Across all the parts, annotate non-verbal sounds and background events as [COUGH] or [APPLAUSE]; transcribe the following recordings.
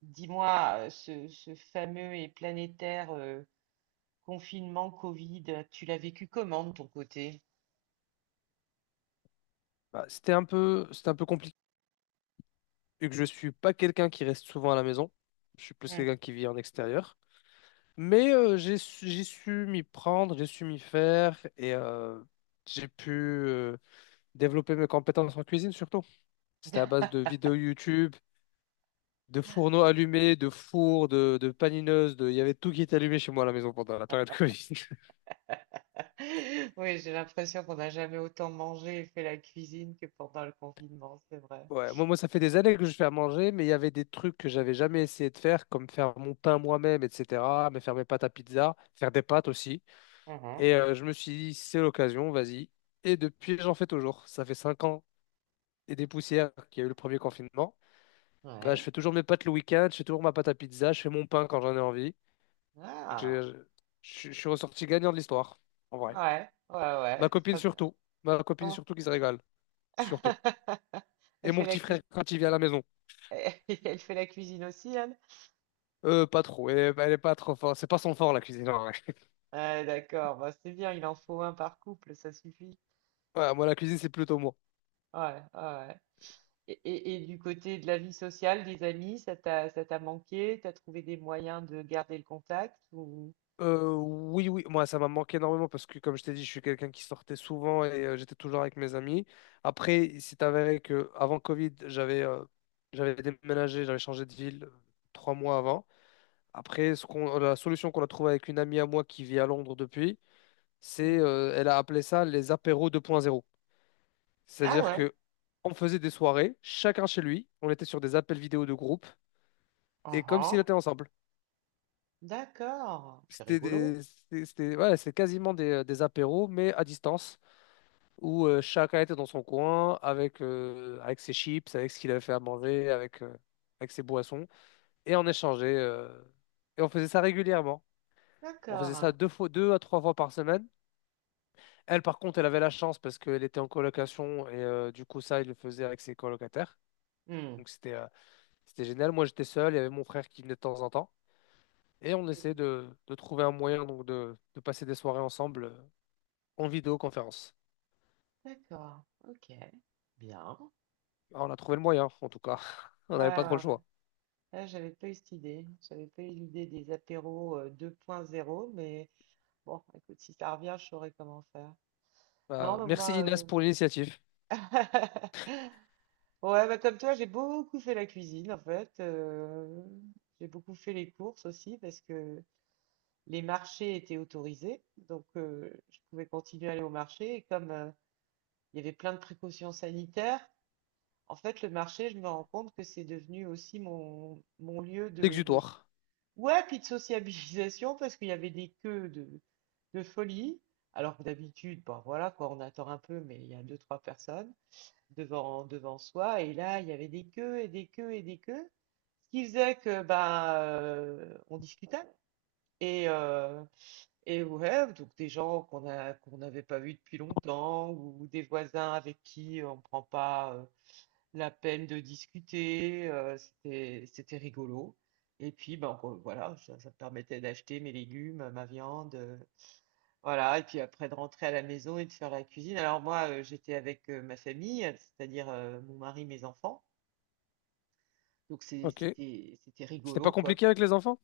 Dis-moi, ce fameux et planétaire confinement Covid, tu l'as vécu comment de ton côté? C'était un peu compliqué, vu que je suis pas quelqu'un qui reste souvent à la maison. Je suis plus Hmm. quelqu'un qui vit en extérieur. Mais j'ai su m'y prendre, j'ai su m'y faire et j'ai pu développer mes compétences en cuisine surtout. C'était à base de [LAUGHS] vidéos YouTube, de fourneaux allumés, de fours, de panineuses, de... il y avait tout qui était allumé chez moi à la maison pendant la période [LAUGHS] Covid. Oui, j'ai l'impression qu'on n'a jamais autant mangé et fait la cuisine que pendant le confinement, c'est vrai. Ouais, moi, ça fait des années que je fais à manger, mais il y avait des trucs que j'avais jamais essayé de faire, comme faire mon pain moi-même, etc., mais faire mes pâtes à pizza, faire des pâtes aussi. Mhm. Je me suis dit, c'est l'occasion, vas-y. Et depuis, j'en fais toujours. Ça fait 5 ans et des poussières qu'il y a eu le premier confinement. Bah, je Ouais. fais toujours mes pâtes le week-end, je fais toujours ma pâte à pizza, je fais mon pain quand j'en ai envie. Donc, j'ai- Ah, je suis ressorti gagnant de l'histoire, en vrai. ouais, ouais, Ma ouais, copine très bien. surtout. Ma copine Oh. surtout qui se régale, surtout. [LAUGHS] Et Elle mon fait la petit frère cuisine. quand il vient à la maison. [LAUGHS] Elle fait la cuisine aussi, elle? Pas trop. Elle est pas trop forte. C'est pas son fort, la cuisine, en vrai. Ouais, d'accord, bah, c'est bien, il en faut un par couple, ça suffit. Voilà, moi, la cuisine, c'est plutôt moi. Ouais, ouais, ouais. Et du côté de la vie sociale, des amis, ça t'a manqué? T'as trouvé des moyens de garder le contact ou... Oui, oui, moi, ça m'a manqué énormément parce que, comme je t'ai dit, je suis quelqu'un qui sortait souvent et j'étais toujours avec mes amis. Après, il s'est avéré que avant Covid, j'avais j'avais déménagé, j'avais changé de ville 3 mois avant. Après, la solution qu'on a trouvée avec une amie à moi qui vit à Londres depuis, c'est, ou- euh, elle a appelé ça les apéros 2.0. Ah C'est-à-dire ouais, que on faisait des soirées, chacun chez lui. On était sur des appels vidéo de groupe. Et comme s'ils uhum. étaient ensemble. D'accord, c'est C'était rigolo. des, c'était, c'était- ouais, c'est quasiment des apéros, mais à distance, où chacun était dans son coin avec, avec ses chips, avec ce qu'il avait fait à manger, avec avec ses boissons, et on échangeait, et on faisait ça régulièrement. On faisait ça D'accord. deux fois, deux à trois fois par semaine. Elle, par contre, elle avait la chance parce qu'elle était en colocation et du coup, ça, il le faisait avec ses colocataires. Hmm. Donc, c'était génial. Moi, j'étais seul. Il y avait mon frère qui venait de temps en temps. Et on essaie Mhm. De trouver un moyen donc de passer des soirées ensemble en vidéoconférence. D'accord, ok, bien. Ah, on a trouvé le moyen, en tout cas. [LAUGHS] On Ouais, n'avait pas trop ouais, le ouais. choix. Là, j'avais pas eu cette idée. J'avais pas eu l'idée des apéros 2.0, mais bon, écoute, si ça revient, je saurai comment faire. Non, mais Merci moi, Inès pour l'initiative. euh, [LAUGHS] Ouais, bah comme toi, j'ai beaucoup fait la cuisine en fait. J'ai beaucoup fait les courses aussi parce que les marchés étaient autorisés. Donc, je pouvais continuer à aller au marché. Et comme il y avait plein de précautions sanitaires, en fait, le marché, je me rends compte que c'est devenu aussi mon lieu de... L'exutoire. Ouais, puis de sociabilisation parce qu'il y avait des queues de folie. Alors que d'habitude, bon, voilà, quoi, on attend un peu, mais il y a deux, trois personnes devant soi. Et là, il y avait des queues et des queues et des queues. Ce qui faisait que bah, on discutait. Et, euh, et ouais, donc des gens qu'on n'avait pas vus depuis longtemps, ou des voisins avec qui on ne prend pas la peine de discuter, c'était rigolo. Et puis, ben, voilà, ça me permettait d'acheter mes légumes, ma viande, voilà, et puis après de rentrer à la maison et de faire la cuisine. Alors moi, j'étais avec ma famille, c'est-à-dire mon mari, mes enfants. Donc c'est- Ok. c'était c'était C'était pas rigolo quoi. compliqué avec les enfants?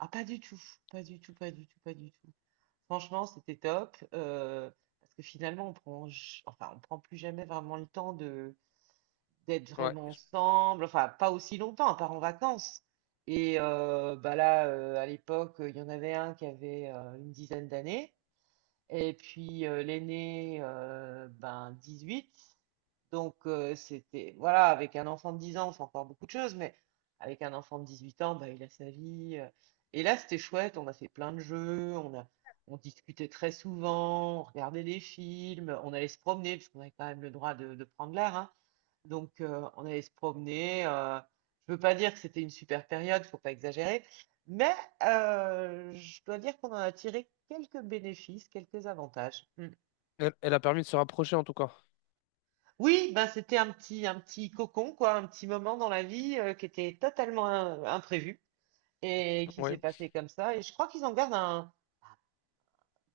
Ah pas du tout, pas du tout, pas du tout, pas du tout. Franchement, c'était top parce que finalement enfin on prend plus jamais vraiment le temps de d'être Ouais. vraiment ensemble. Enfin pas aussi longtemps, à part en vacances. Et bah là, à l'époque, il y en avait un qui avait une dizaine d'années. Et puis l'aîné, ben 18. Donc c'était, voilà, avec un enfant de 10 ans, c'est encore beaucoup de choses, mais avec un enfant de 18 ans, ben il a sa vie. Et là, c'était chouette, on a fait plein de jeux, on discutait très souvent, on regardait des films, on allait se promener, puisqu'on avait quand même le droit de prendre l'air, hein. Donc, on allait se promener. Je veux pas dire que c'était une super période, faut pas exagérer, mais je dois dire qu'on en a tiré quelques bénéfices, quelques avantages. Mm. Elle, elle a permis de se rapprocher en tout cas. Oui, ben c'était un petit cocon, quoi, un petit moment dans la vie qui était totalement imprévu et qui s'est Oui. passé comme ça. Et je crois qu'ils en gardent un,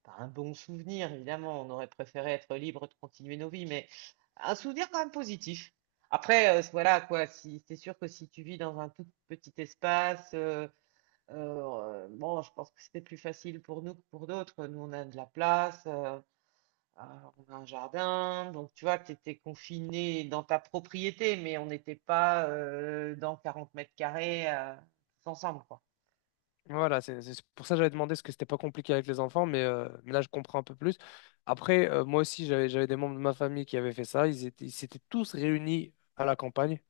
pas un bon souvenir, évidemment, on aurait préféré être libre de continuer nos vies, mais un souvenir quand même positif. Après, voilà quoi, si, c'est sûr que si tu vis dans un tout petit espace, bon, je pense que c'était plus facile pour nous que pour d'autres. Nous, on a de la place, euh, on a un jardin, donc tu vois, tu étais confiné dans ta propriété, mais on n'était pas dans 40 m² tous ensemble, quoi. Voilà, c'est pour ça que j'avais demandé ce que c'était pas compliqué avec les enfants, mais là je comprends un peu plus. Après, moi aussi, j'avais des membres de ma famille qui avaient fait ça. Ils s'étaient tous réunis à la campagne.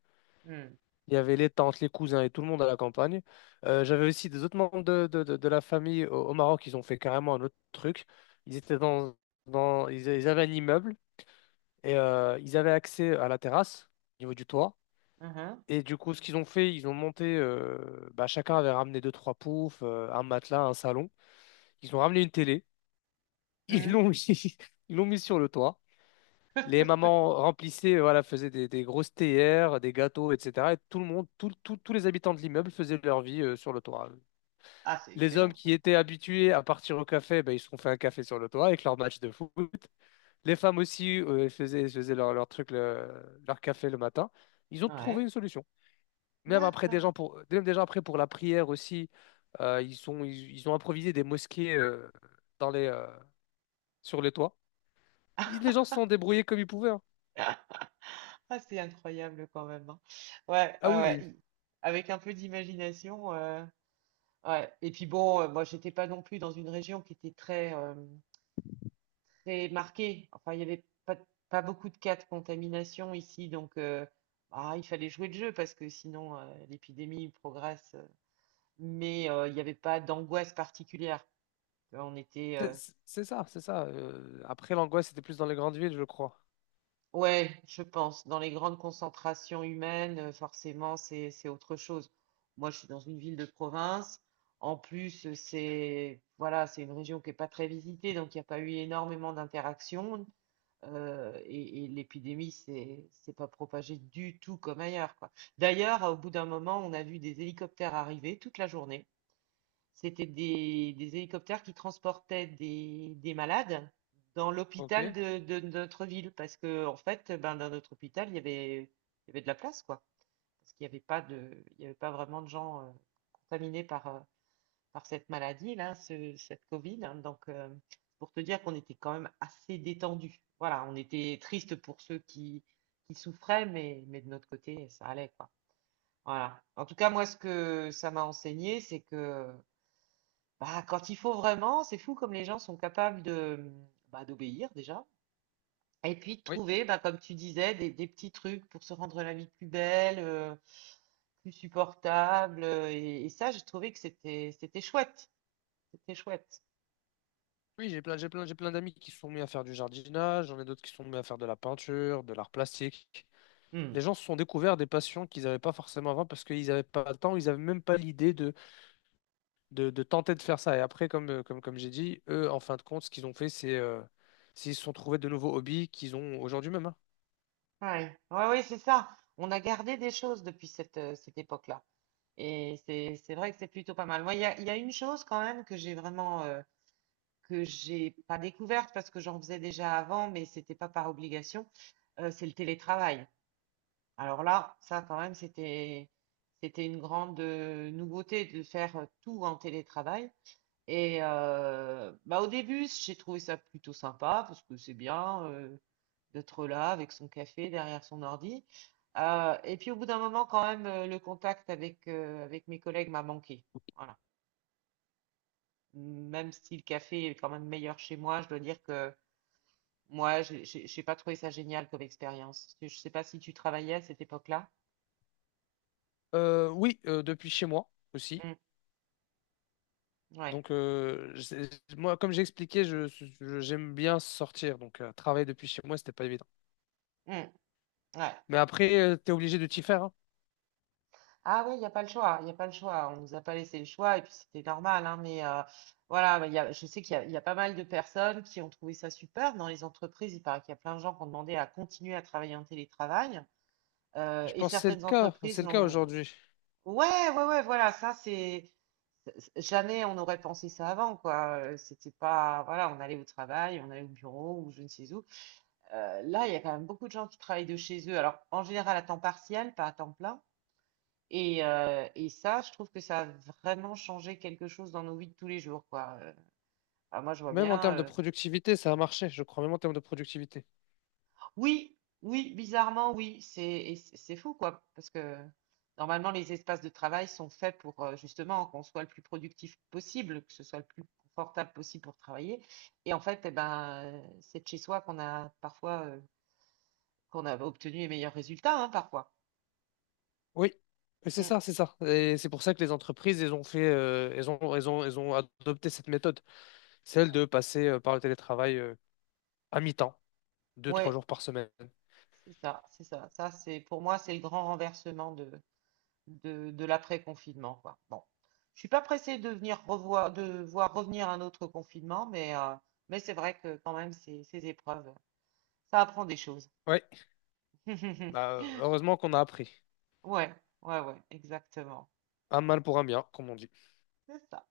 Hmm. Il y avait les tantes, les cousins et tout le monde à la campagne. J'avais aussi des autres membres de la famille au Maroc. Ils ont fait carrément un autre truc. Ils étaient dans, dans, ils avaient un immeuble et ils avaient accès à la terrasse au niveau du toit. Mhm. Et du coup, ce qu'ils ont fait, ils ont monté. Bah, chacun avait ramené deux, trois poufs, un matelas, un salon. Ils ont ramené une télé. Ils Mhm. l'ont [LAUGHS] mis, ils l'ont mis sur le toit. Les mamans remplissaient, voilà, faisaient des grosses théières, des gâteaux, etc. Et tout le monde, tout- tout- tous les habitants de l'immeuble faisaient leur vie sur le toit. Ah, c'est Les hommes excellent qui ça. étaient habitués à partir au café, ben, ils se sont fait un café sur le toit avec leur match de foot. Les femmes aussi faisaient, faisaient leur truc, leur café le matin. Ils ont trouvé Ouais, une solution. Même après, d'accord. Même déjà après pour la prière aussi, ils ont improvisé des mosquées euh, sur les toits. Les gens se sont débrouillés comme ils pouvaient, hein. Ah, c'est incroyable quand même, hein. Ouais, Ah ouais, ouais. oui, il- Avec un peu d'imagination. Ouais. Et puis bon, moi, j'étais pas non plus dans une région qui était très marquée. Enfin, il y avait pas beaucoup de cas de contamination ici, donc ah, il fallait jouer le jeu parce que sinon l'épidémie progresse. Mais il n'y avait pas d'angoisse particulière. Tu vois, on était, C'est c'est ça, c'est ça. Après, l'angoisse, c'était plus dans les grandes villes, je crois. Ouais, je pense. Dans les grandes concentrations humaines, forcément, c'est autre chose. Moi, je suis dans une ville de province. En plus, c'est voilà, c'est une région qui est pas très visitée, donc il n'y a pas eu énormément d'interactions. Et l'épidémie, c'est pas propagée du tout comme ailleurs, quoi. D'ailleurs, au bout d'un moment, on a vu des hélicoptères arriver toute la journée. C'était des hélicoptères qui transportaient des malades dans l'hôpital Ok. de notre ville. Parce que, en fait, ben, dans notre hôpital, il y avait de la place, quoi. Parce qu'il n'y avait pas de, il y avait pas vraiment de gens contaminés par cette maladie, là, cette Covid, hein. Donc, pour te dire qu'on était quand même assez détendu. Voilà, on était triste pour ceux qui souffraient, mais de notre côté, ça allait, quoi. Voilà. En tout cas, moi, ce que ça m'a enseigné, c'est que bah, quand il faut vraiment, c'est fou comme les gens sont capables de, bah, d'obéir déjà. Et puis de Oui, trouver, bah, comme tu disais, des petits trucs pour se rendre la vie plus belle, plus supportable. Et ça, j'ai trouvé que c'était chouette. C'était chouette. oui, j'ai plein d'amis qui se sont mis à faire du jardinage, j'en ai d'autres qui se sont mis à faire de la peinture, de l'art plastique. Hmm. Les gens se sont découverts des passions qu'ils n'avaient pas forcément avant parce qu'ils n'avaient pas le temps, ils n'avaient même pas l'idée de tenter de faire ça. Et après, comme j'ai dit, eux, en fin de compte, ce qu'ils ont fait, c'est ils se sont trouvés de nouveaux hobbies qu'ils ont aujourd'hui même, hein. Ouais, ouais, ouais, c'est ça. On a gardé des choses depuis cette époque-là. Et c'est vrai que c'est plutôt pas mal. Moi, il y a une chose quand même que j'ai pas découverte parce que j'en faisais déjà avant, mais c'était pas par obligation, c'est le télétravail. Alors là, ça quand même, c'était une grande nouveauté de faire tout en télétravail. Et bah, au début, j'ai trouvé ça plutôt sympa parce que c'est bien d'être là avec son café derrière son ordi. Et puis au bout d'un moment, quand même, le contact avec mes collègues m'a manqué. Voilà. Même si le café est quand même meilleur chez moi, je dois dire que moi, j'ai pas trouvé ça génial comme expérience. Je sais pas si tu travaillais à cette époque-là. Oui, depuis chez moi aussi. Mm, ouais. Donc, euh, j'ai- moi, comme j'ai expliqué, j'aime bien sortir. Donc, travailler depuis chez moi, c'était pas évident. Mm, ouais. Mais après, tu es obligé de t'y faire, hein. Ah oui, il n'y a pas le choix, il n'y a pas le choix. On nous a pas laissé le choix et puis c'était normal, hein, mais voilà, mais je sais qu'il y a pas mal de personnes qui ont trouvé ça super dans les entreprises. Il paraît qu'il y a plein de gens qui ont demandé à continuer à travailler en télétravail Je et pense que c'est le certaines cas. entreprises C'est le cas n'ont... aujourd'hui. Ouais, ouais, ouais, voilà, ça c'est... Jamais on aurait pensé ça avant, quoi. C'était pas, voilà, on allait au travail, on allait au bureau ou je ne sais où. Là, il y a quand même beaucoup de gens qui travaillent de chez eux. Alors, en général, à temps partiel, pas à temps plein. Et ça, je trouve que ça a vraiment changé quelque chose dans nos vies de tous les jours, quoi. Moi, je vois Même en bien. termes de productivité, ça a marché. Je crois même en termes de productivité. Oui, oui, bizarrement, oui. C'est et c'est c'est fou, quoi. Parce que normalement, les espaces de travail sont faits pour justement qu'on soit le plus productif possible, que ce soit le plus confortable possible pour travailler. Et en fait, eh ben, c'est de chez soi qu'on a obtenu les meilleurs résultats, hein, parfois. Oui, et Mm. C'est ça. Et c'est pour ça que les entreprises, elles ont fait, elles ont, elles ont, elles ont adopté cette méthode. Celle de passer par le télétravail à mi-temps, deux, trois Ouais, jours par semaine. c'est ça, c'est ça. Ça, c'est pour moi, c'est le grand renversement de l'après-confinement, quoi. Bon, je suis pas pressée de voir revenir un autre confinement, mais c'est vrai que quand même, ces épreuves, ça apprend des choses. Ouais, [LAUGHS] bah, heureusement qu'on a appris. Ouais, ouais, ouais, exactement. Un mal pour un bien, comme on dit. C'est ça.